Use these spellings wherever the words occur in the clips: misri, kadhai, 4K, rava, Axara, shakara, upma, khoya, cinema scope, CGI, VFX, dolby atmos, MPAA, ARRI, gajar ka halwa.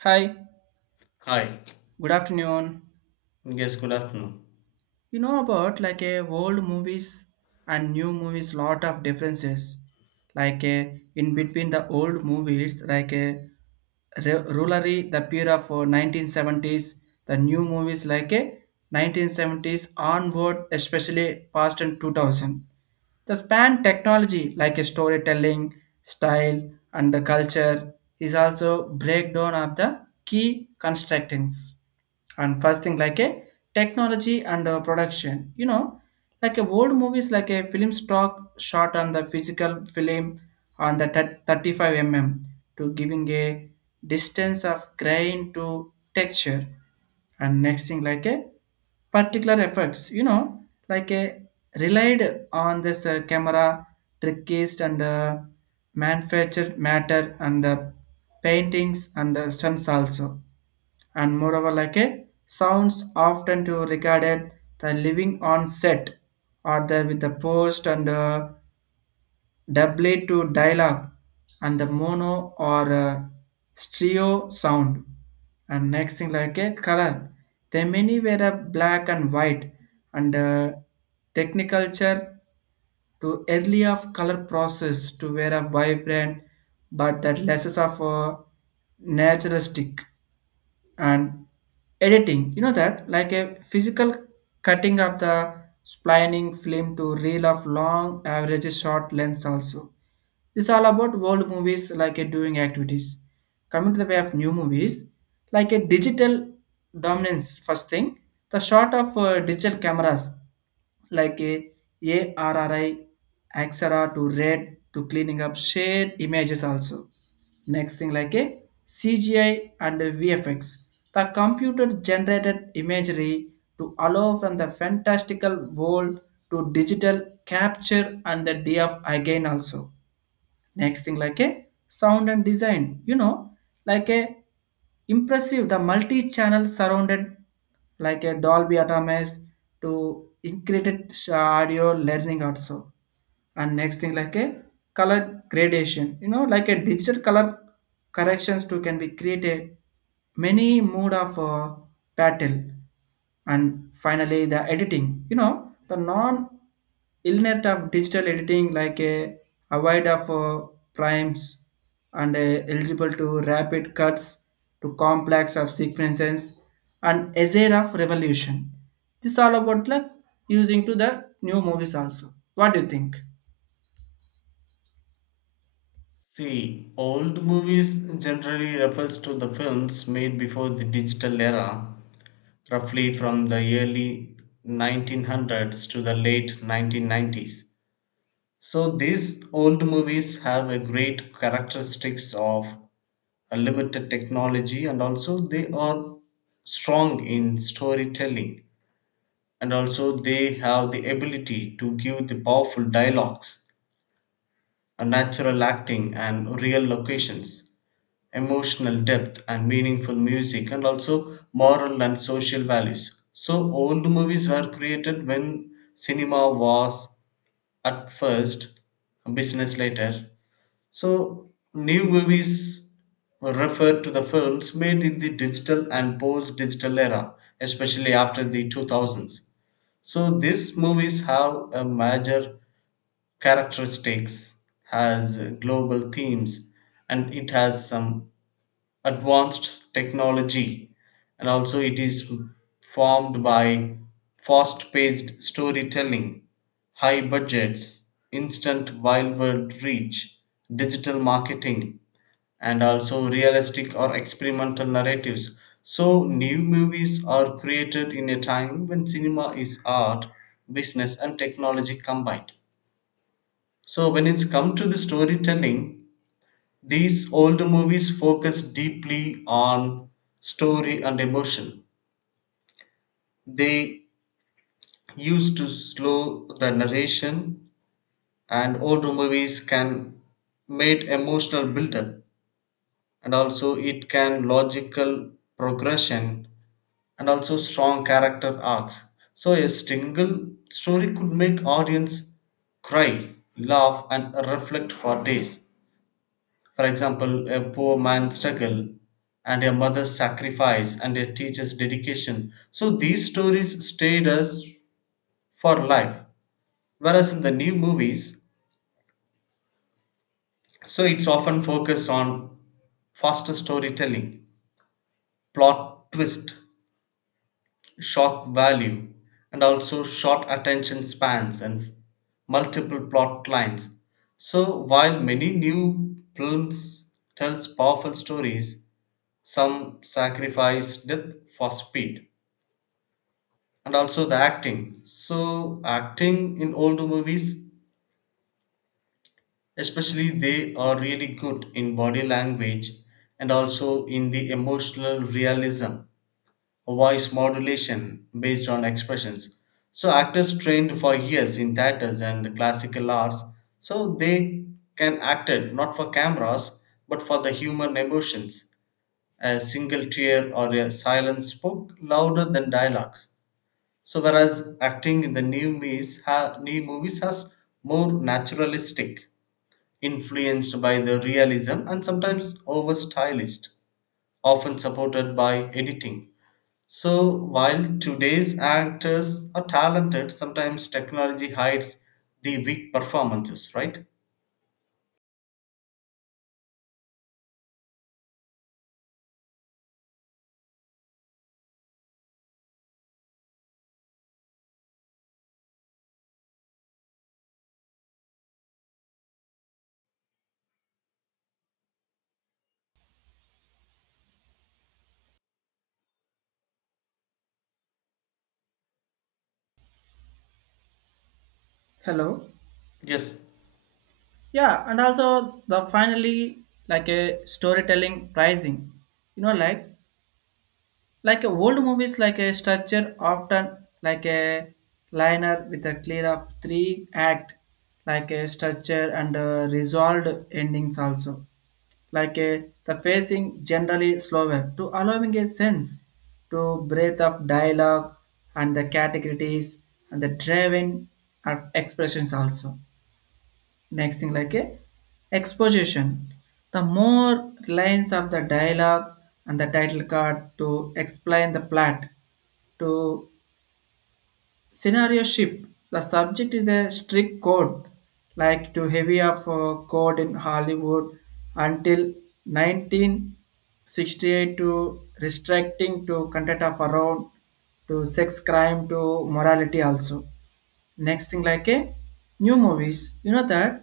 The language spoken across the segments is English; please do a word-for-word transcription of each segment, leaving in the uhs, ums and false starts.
Hi, Hi. good afternoon. Yes, good afternoon. You know about like a old movies and new movies lot of differences. Like a, in between the old movies like a Re- Rulari the period of uh, nineteen seventies, the new movies like a nineteen seventies onward especially past and two thousand. The span technology like a storytelling style and the culture is also breakdown of the key constructings and first thing like a technology and uh, production you know like a old movies like a film stock shot on the physical film on the thir- thirty-five millimeters to giving a distance of grain to texture and next thing like a particular effects you know like a relied on this uh, camera trickiest and uh, manufactured matter and the paintings and the stunts also. And moreover like a sounds often to regarded the living on set or the with the post and uh, doubly to dialogue and the mono or uh, stereo sound and next thing like a color they many were a black and white and uh, techniculture to early of color process to wear a vibrant but that less of a naturalistic and editing you know that like a physical cutting of the splining film to reel of long average short lengths also. This all about old movies like a doing activities coming to the way of new movies like a digital dominance first thing the shot of uh, digital cameras like a ARRI, Axara to red to cleaning up shared images also. Next thing like a C G I and V F X. The computer generated imagery to allow from the fantastical world to digital capture and the day of again also next thing like a sound and design you know like a impressive the multi-channel surrounded like a Dolby Atmos to included audio learning also and next thing like a color gradation you know like a digital color corrections to can be created many mood of uh, battle and finally the editing you know the non illnet of digital editing like a avoid of uh, primes and uh, eligible to rapid cuts to complex of sequences and azure of revolution. This all about like using to the new movies also. What do you think? See, old movies generally refers to the films made before the digital era, roughly from the early nineteen hundreds to the late nineteen nineties. So these old movies have a great characteristics of a limited technology, and also they are strong in storytelling, and also they have the ability to give the powerful dialogues. A natural acting and real locations, emotional depth and meaningful music, and also moral and social values. So old movies were created when cinema was at first, business later. So new movies refer to the films made in the digital and post digital era, especially after the two thousands. So these movies have a major characteristics, has global themes, and it has some advanced technology, and also it is formed by fast-paced storytelling, high budgets, instant wildward reach, digital marketing, and also realistic or experimental narratives. So new movies are created in a time when cinema is art, business and technology combined. So when it's come to the storytelling, these older movies focus deeply on story and emotion. They used to slow the narration, and older movies can made emotional buildup, and also it can logical progression, and also strong character arcs. So a single story could make audience cry, laugh and reflect for days. For example, a poor man's struggle and a mother's sacrifice and a teacher's dedication. So these stories stayed us for life. Whereas in the new movies, so it's often focused on faster storytelling, plot twist, shock value, and also short attention spans and multiple plot lines. So while many new films tells powerful stories, some sacrifice death for speed. And also the acting, so acting in old movies, especially they are really good in body language, and also in the emotional realism, voice modulation based on expressions. So actors trained for years in theaters and classical arts, so they can acted not for cameras but for the human emotions. A single tear or a silence spoke louder than dialogues. So whereas acting in the new movies, ha- new movies has more naturalistic, influenced by the realism and sometimes over stylized, often supported by editing. So while today's actors are talented, sometimes technology hides the weak performances, right? Hello. Yes, Yeah, and also the finally like a storytelling pricing. You know, like like a old movies like a structure often like a liner with a clear of three act like a structure and uh, resolved endings also. Like a the facing generally slower to allowing a sense to breadth of dialogue and the categories and the driven uh, expressions also next thing like a exposition the more lines of the dialogue and the title card to explain the plot to scenario ship the subject is a strict code like too heavy of a code in Hollywood until nineteen sixty-eight to restricting to content of around to sex crime to morality also. Next thing like a new movies, you know that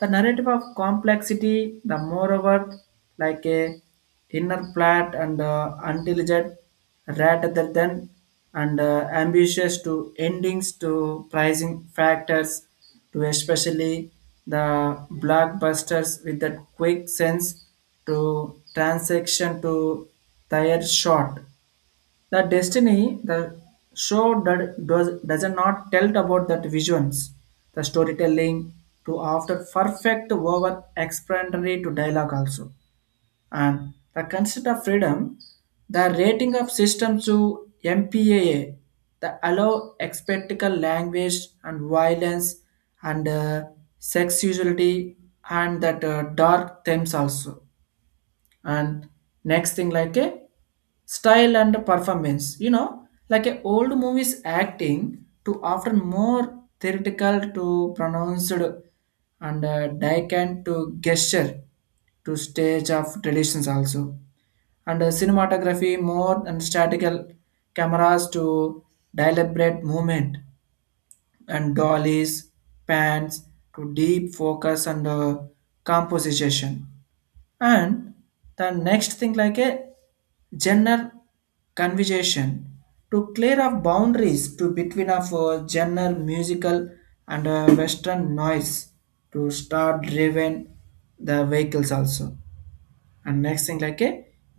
the narrative of complexity, the moreover like a inner plot and uh, intelligent rather than and uh, ambitious to endings to pricing factors to especially the blockbusters with that quick sense to transaction to tire short the destiny the show that does does not tell about that visions, the storytelling to after perfect over explanatory to dialogue also, and the concept of freedom, the rating of systems to M P A A, the allow expectical language and violence and uh, sexuality and that uh, dark themes also. And next thing like a style and performance you know like a old movies acting to often more theoretical to pronounced and uh, dicant to gesture to stage of traditions also and uh, cinematography more and statical cameras to deliberate movement and dollies pans to deep focus and uh, composition and the next thing like a gender conversation to clear up boundaries to between of uh, genre musical and uh, western noise to start driven the vehicles also. And next thing like a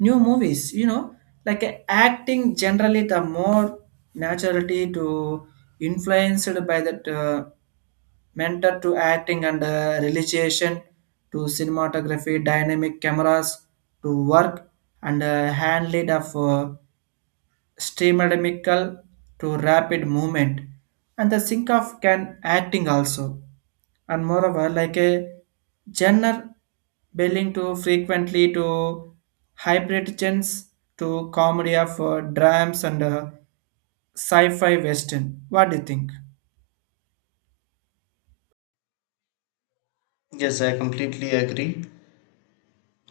new movies you know like a acting generally the more naturality to influenced by that uh, mentor to acting and uh, realization to cinematography dynamic cameras to work and uh, hand lead of uh, streamerdemical to rapid movement and the sync of can acting also. And moreover like a genre belonging to frequently to hybrid genres to comedy of uh, dramas and uh, sci-fi western. What do you think? yes, I completely agree.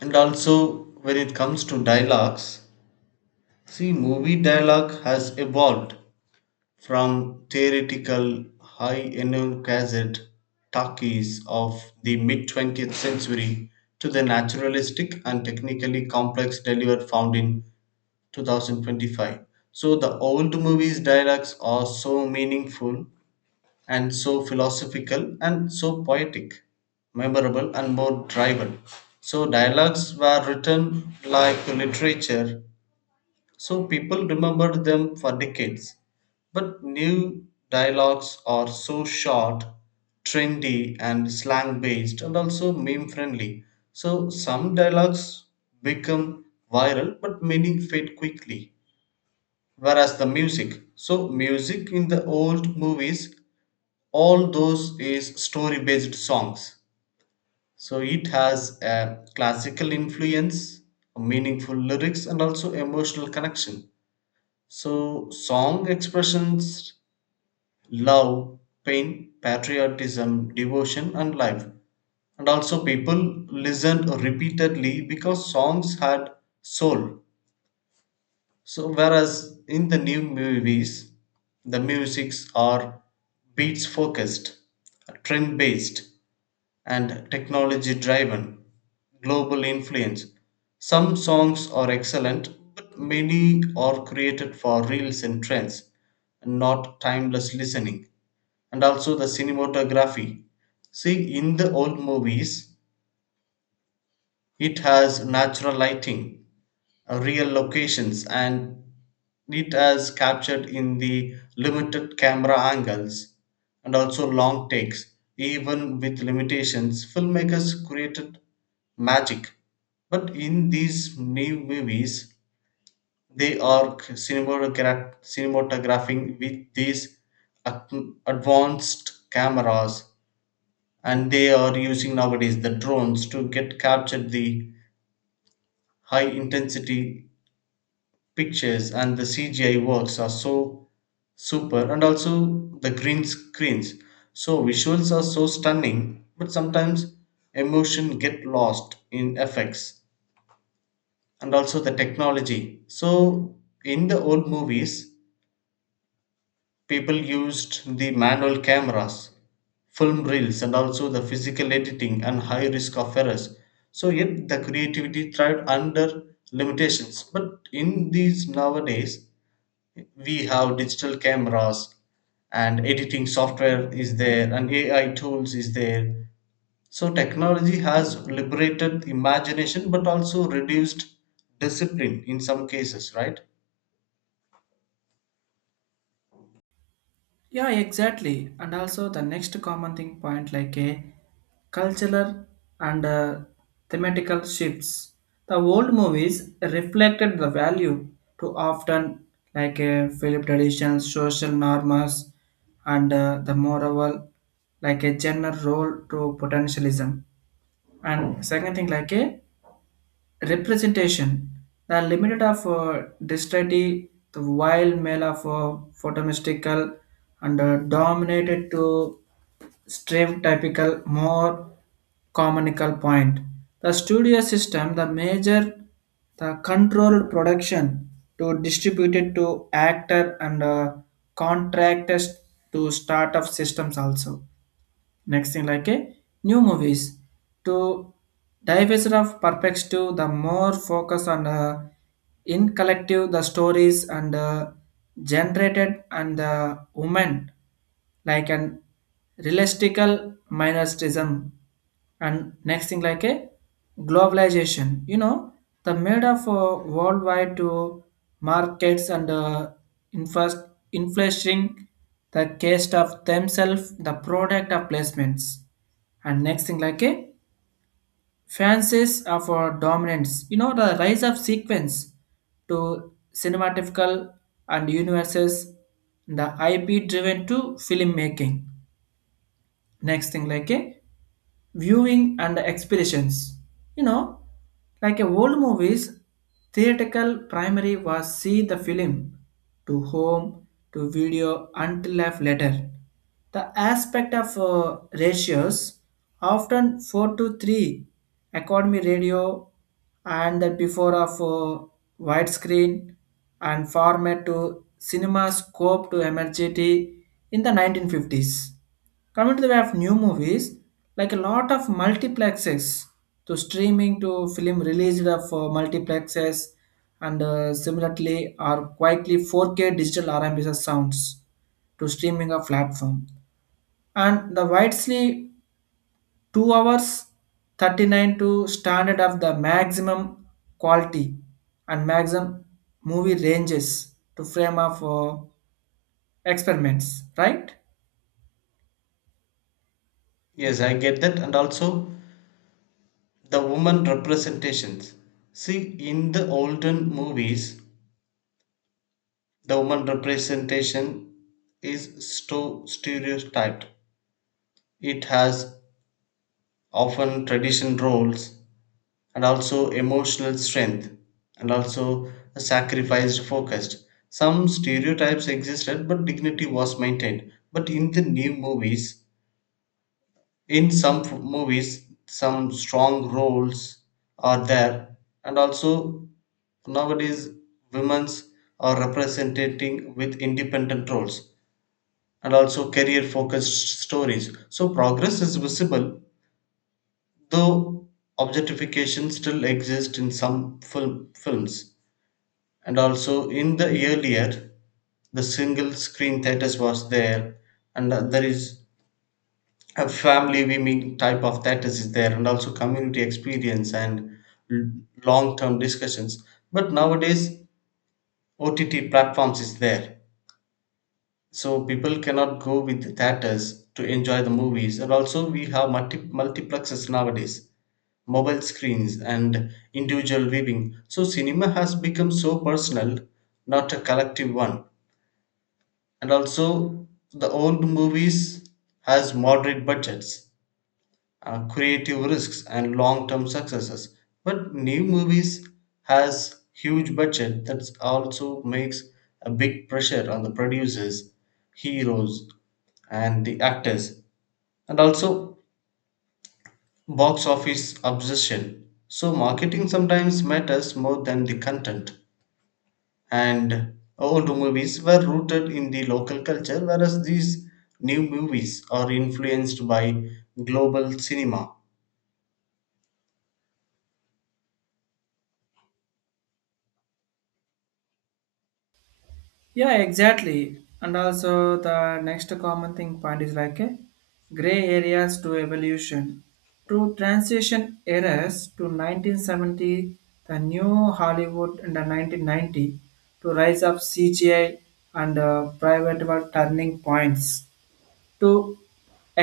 And also, when it comes to dialogues, see, movie dialogue has evolved from theoretical high enum talkies of the mid twentieth century to the naturalistic and technically complex delivery found in two thousand twenty-five. So the old movies' dialogues are so meaningful and so philosophical and so poetic, memorable, and more driven. So dialogues were written like literature, so people remembered them for decades. But new dialogues are so short, trendy, and slang based, and also meme friendly. So some dialogues become viral, but many fade quickly. Whereas the music, so music in the old movies, all those is story based songs. So it has a classical influence, meaningful lyrics, and also emotional connection. So song expressions love, pain, patriotism, devotion, and life. And also, people listened repeatedly because songs had soul. So whereas in the new movies, the musics are beats focused, trend based, and technology driven, global influence. Some songs are excellent, but many are created for reels and trends, not timeless listening. And also the cinematography. See, in the old movies, it has natural lighting, uh, real locations, and it has captured in the limited camera angles and also long takes. Even with limitations, filmmakers created magic. But in these new movies, they are c- cinematogra- cinematographing with these ac- advanced cameras, and they are using nowadays the drones to get captured the high intensity pictures, and the C G I works are so super, and also the green screens. So visuals are so stunning, but sometimes emotion get lost in effects and also the technology. So in the old movies, people used the manual cameras, film reels, and also the physical editing and high risk of errors. So yet the creativity thrived under limitations. But in these nowadays, we have digital cameras and editing software is there and ai tools is there. So technology has liberated imagination but also reduced discipline in some cases, right? Yeah, exactly. And also the next common thing point like a cultural and uh, thematical shifts. The old movies reflected the value to often like a Philip traditions, social norms, and uh, the moral like a general role to potentialism. And second thing like a representation, the limit of uh, dexterity, the wild male of uh, photomystical and uh, dominated to stream typical more communical point. The studio system, the major, the controlled production to distribute it to actor and uh, contractors to start startup systems also next thing like a new movies to divest of perspective the more focus on uh, in collective the stories and uh, generated and the women like an realistical minoritism. And next thing like a globalization you know the made of uh, worldwide to markets and uh, infas- inflation the cost of themselves the product of placements. And next thing like a fancies of our dominance you know the rise of sequence to cinematical and universes the IP driven to filmmaking next thing like a viewing and expeditions you know like a old movies theatrical primary was see the film to home to video until life later the aspect of uh, ratios often four to three economy radio and the before of uh, widescreen and format to cinema scope to emergency in the nineteen fifties. Coming to the way of new movies, like a lot of multiplexes to streaming to film released of uh, multiplexes and uh, similarly are quietly four K digital R M B S sounds to streaming a platform. And the widely two hours thirty-nine to standard of the maximum quality and maximum movie ranges to frame of uh, experiments, right? Yes, I get that. And also the woman representations, see, in the olden movies, the woman representation is sto- stereotyped. It has often tradition roles, and also emotional strength, and also a sacrificed focused. Some stereotypes existed but dignity was maintained. But in the new movies, in some f- movies some strong roles are there. And also nowadays, women's are representing with independent roles and also career focused stories, so progress is visible, though objectification still exists in some film films. And also in the earlier, the single screen theaters was there, and uh, there is a family viewing type of theaters is there, and also community experience and l- long-term discussions. But nowadays ott platforms is there, so people cannot go with the theaters to enjoy the movies. And also we have multi- multiplexes nowadays, mobile screens and individual viewing. So cinema has become so personal, not a collective one. And also the old movies has moderate budgets, uh, creative risks and long-term successes. But new movies has huge budget that also makes a big pressure on the producers, heroes and the actors, and also box office obsession. So marketing sometimes matters more than the content. And old movies were rooted in the local culture, whereas these new movies are influenced by global cinema. Yeah, exactly. And also the next common thing point is like a gray areas to evolution. To transition eras to nineteen seventy, the new Hollywood in the nineteen ninety, to rise of C G I and uh, private world turning points. To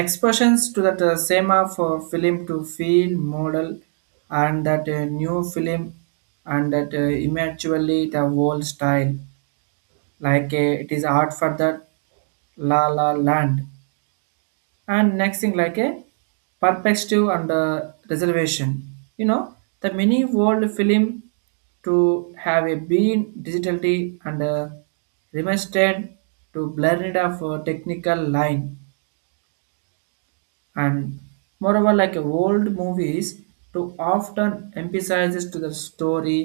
expressions to that uh, same of uh, film to feel model and that uh, new film and that uh, eventually the whole style like a, it is art for the La La Land. And next thing like a perspective and uh, reservation you know the mini world film to have a been digitally and uh, remastered to blurred of uh, technical line and moreover like old movies to often emphasizes to the story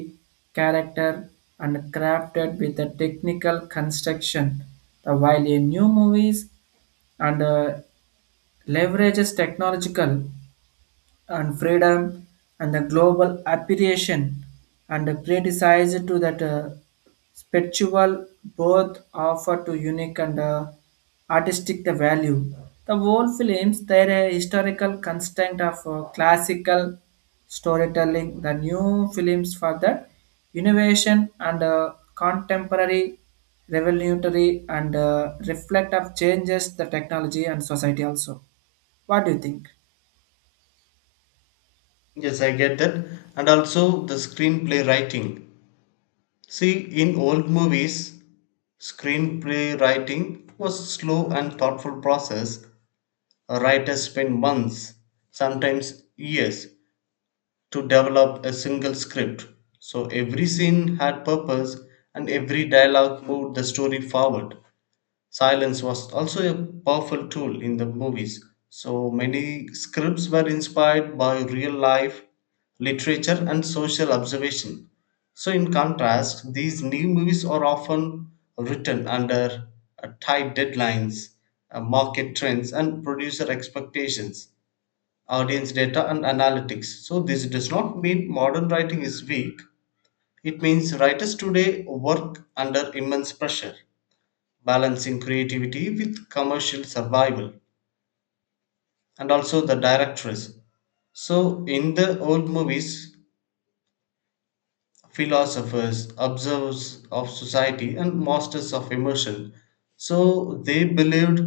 character and crafted with the technical construction the while in new movies and uh, leverages technological and freedom and the global appreciation and criticized to that uh, spiritual both offer to unique and uh, artistic the value. The whole films their uh, historical constraint of uh, classical storytelling, the new films for the innovation and uh, contemporary revolutionary and uh, reflect of changes the technology and society also. What do you think? Yes, I get that. And also the screenplay writing. See, in old movies, screenplay writing was a slow and thoughtful process. A writer spent months, sometimes years, to develop a single script. So every scene had purpose and every dialogue moved the story forward. Silence was also a powerful tool in the movies. So many scripts were inspired by real life, literature, and social observation. So, in contrast, these new movies are often written under uh, tight deadlines, uh, market trends, and producer expectations, audience data, and analytics. So this does not mean modern writing is weak, it means writers today work under immense pressure, balancing creativity with commercial survival. And also the directress, so in the old movies, philosophers observers of society and masters of emotion, so they believed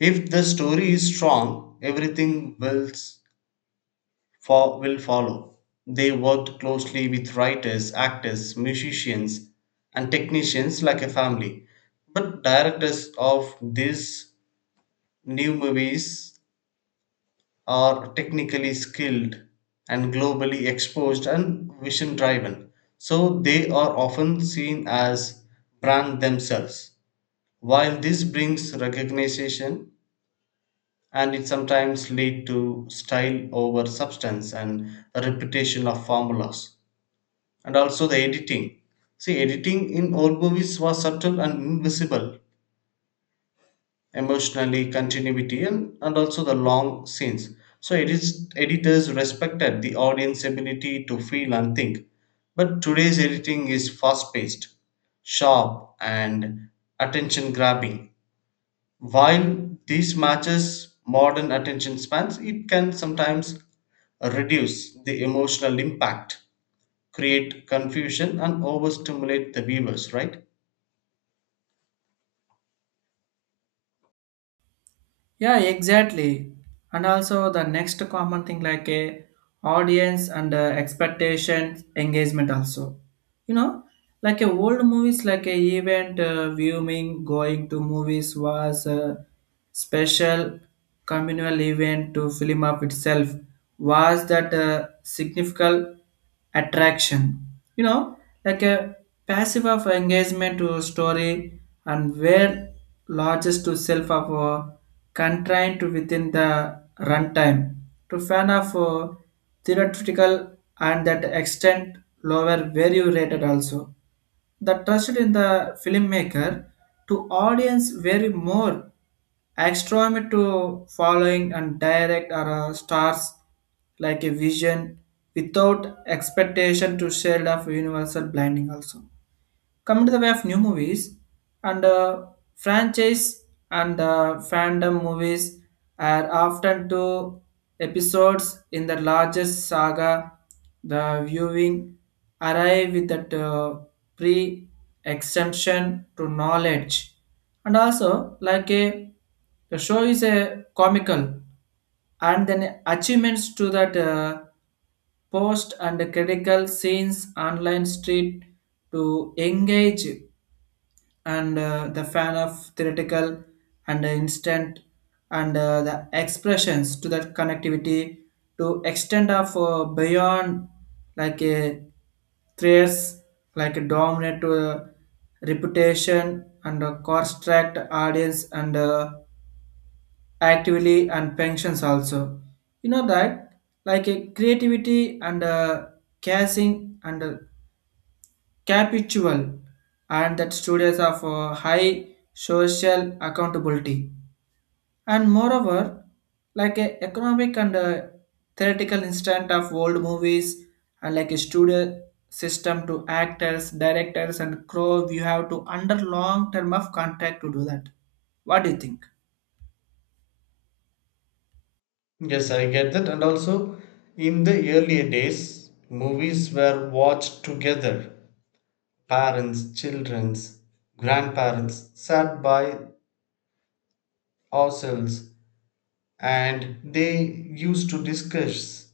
if the story is strong everything will s- fo- will follow. They worked closely with writers, actors, musicians, and technicians like a family. But directors of these new movies are technically skilled and globally exposed and vision driven. So they are often seen as brand themselves. While this brings recognition, and it sometimes lead to style over substance and a repetition of formulas. And also the editing. See, editing in old movies was subtle and invisible, emotionally continuity, and, and also the long scenes. So it is editors respected the audience ability to feel and think. But today's editing is fast paced, sharp and attention grabbing. While this matches modern attention spans, it can sometimes reduce the emotional impact, create confusion and overstimulate the viewers, right? Yeah, exactly. And also the next common thing like a audience and uh, expectations engagement also you know like a old movies like a event uh, viewing going to movies was a special communal event to film of itself was that a significant attraction you know like a passive of engagement to story and where largest to self of uh, constrained to within the runtime to fan of uh, theoretical and that extent lower value rated also. The trust in the filmmaker to audience vary more extreme to following and direct or uh, stars like a vision without expectation to shade of universal blinding also. Come to the way of new movies and uh, franchise and uh, fandom movies are often two episodes in the largest saga. The viewing arrive with that uh, pre-extension to knowledge, and also like a the show is a comical and then achievements to that. Uh, post and critical scenes online street to engage and uh, the fan of theoretical and instant and uh, the expressions to that connectivity to extend of uh, beyond like a threats like a dominant uh, reputation and a construct audience and uh, actively and pensions also you know that like a creativity and a casing and a capitual and that studios of uh, high social accountability and moreover like a economic and a theoretical instant of old movies and like a studio system to actors directors and crew you have to under long term of contract to do that. What do you think? Yes, I get that. And also, in the earlier days, movies were watched together. Parents, childrens, grandparents sat by ourselves, and they used to discuss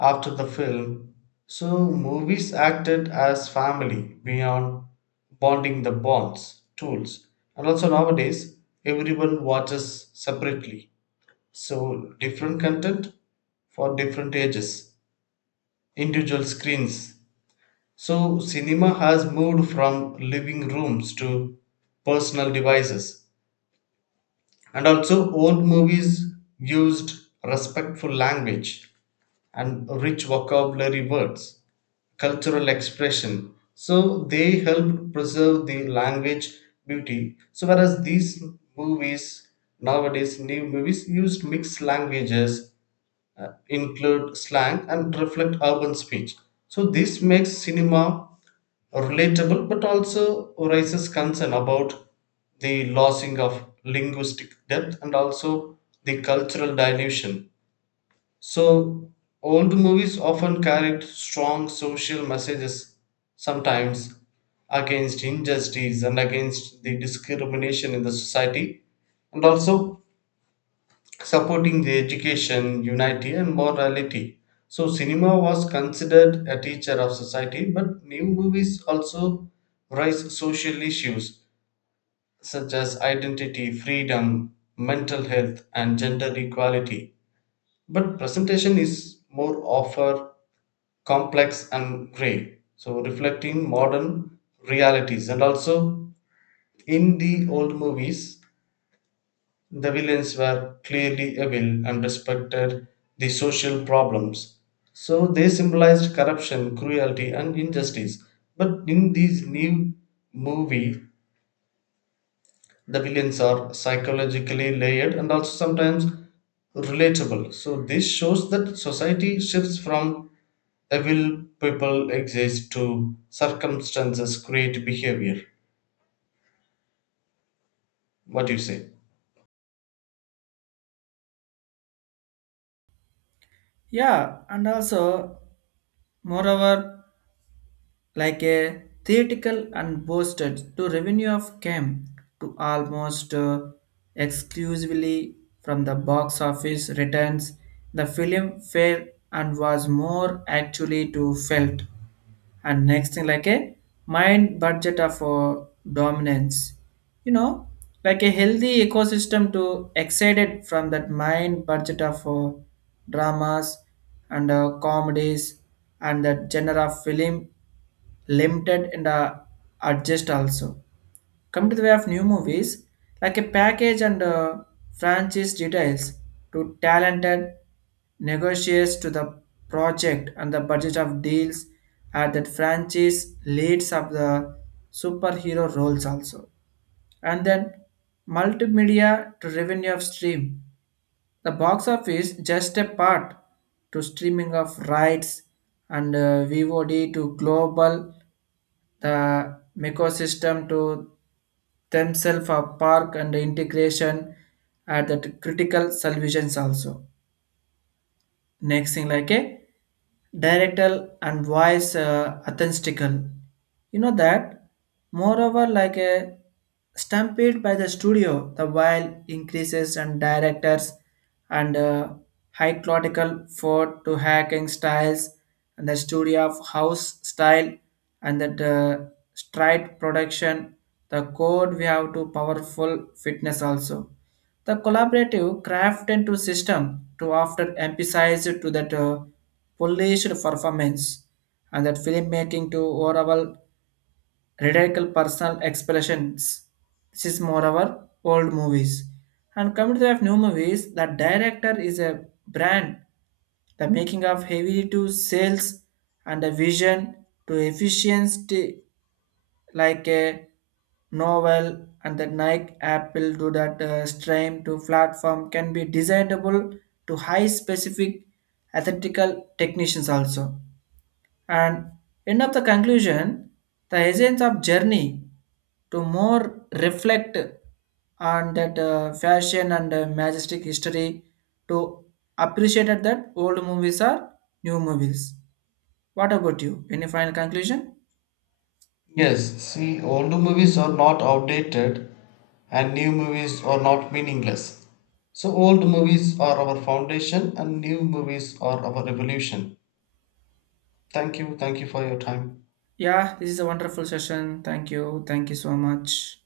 after the film. So movies acted as family beyond bonding the bonds, tools. And also, nowadays, everyone watches separately. So different content for different ages, individual screens. So cinema has moved from living rooms to personal devices. And also, old movies used respectful language and rich vocabulary words, cultural expression. So they helped preserve the language beauty. So whereas these movies nowadays, new movies used mixed languages, uh, include slang, and reflect urban speech. So this makes cinema relatable but also raises concern about the losing of linguistic depth and also the cultural dilution. So old movies often carried strong social messages, sometimes against injustice and against the discrimination in the society, and also supporting the education, unity, and morality. So cinema was considered a teacher of society, but new movies also raise social issues such as identity, freedom, mental health, and gender equality. But presentation is more of complex and grey, so reflecting modern realities. And also, in the old movies, the villains were clearly evil and respected the social problems, so they symbolized corruption, cruelty, and injustice. But in this new movie, the villains are psychologically layered and also sometimes relatable. So this shows that society shifts from evil people exist to circumstances create behavior. What do you say? Yeah, and also moreover like a theatrical and boosted to revenue of came to almost uh, exclusively from the box office returns the film failed and was more actually to felt. And next thing like a mind budget of uh, dominance you know like a healthy ecosystem to excited from that mind budget of uh, dramas and uh, comedies and that genre of film limited and uh, adjust also. Come to the way of new movies, like a package and uh, franchise details to talented negotiates to the project and the budget of deals at that franchise leads of the superhero roles also. And then multimedia to revenue of stream. The box office just a part to streaming of rights and uh, V O D to global the ecosystem to themselves a park and integration at the critical solutions also next thing like a directal and voice uh, authentical you know that moreover like a stampede by the studio the while increases and directors and uh, high clotical for to hacking styles and the studio of house style and that uh, stride production the code we have to powerful fitness also the collaborative craft into system to after emphasize to that uh, polished performance and that filmmaking to overall radical personal expressions. This is moreover old movies. And coming to the new movies, the director is a brand. The making of heavy to sales and a vision to efficiency like a novel and the Nike Apple do that uh, stream to platform can be designable to high specific ethical technicians also. And end of the conclusion, the essence of journey to more reflect on that uh, fashion and uh, majestic history to appreciate that old movies are new movies. What about you? Any final conclusion? Yes, see, older movies are not outdated and new movies are not meaningless. So old movies are our foundation and new movies are our revolution. Thank you. Thank you for your time. Yeah, this is a wonderful session. Thank you. Thank you so much.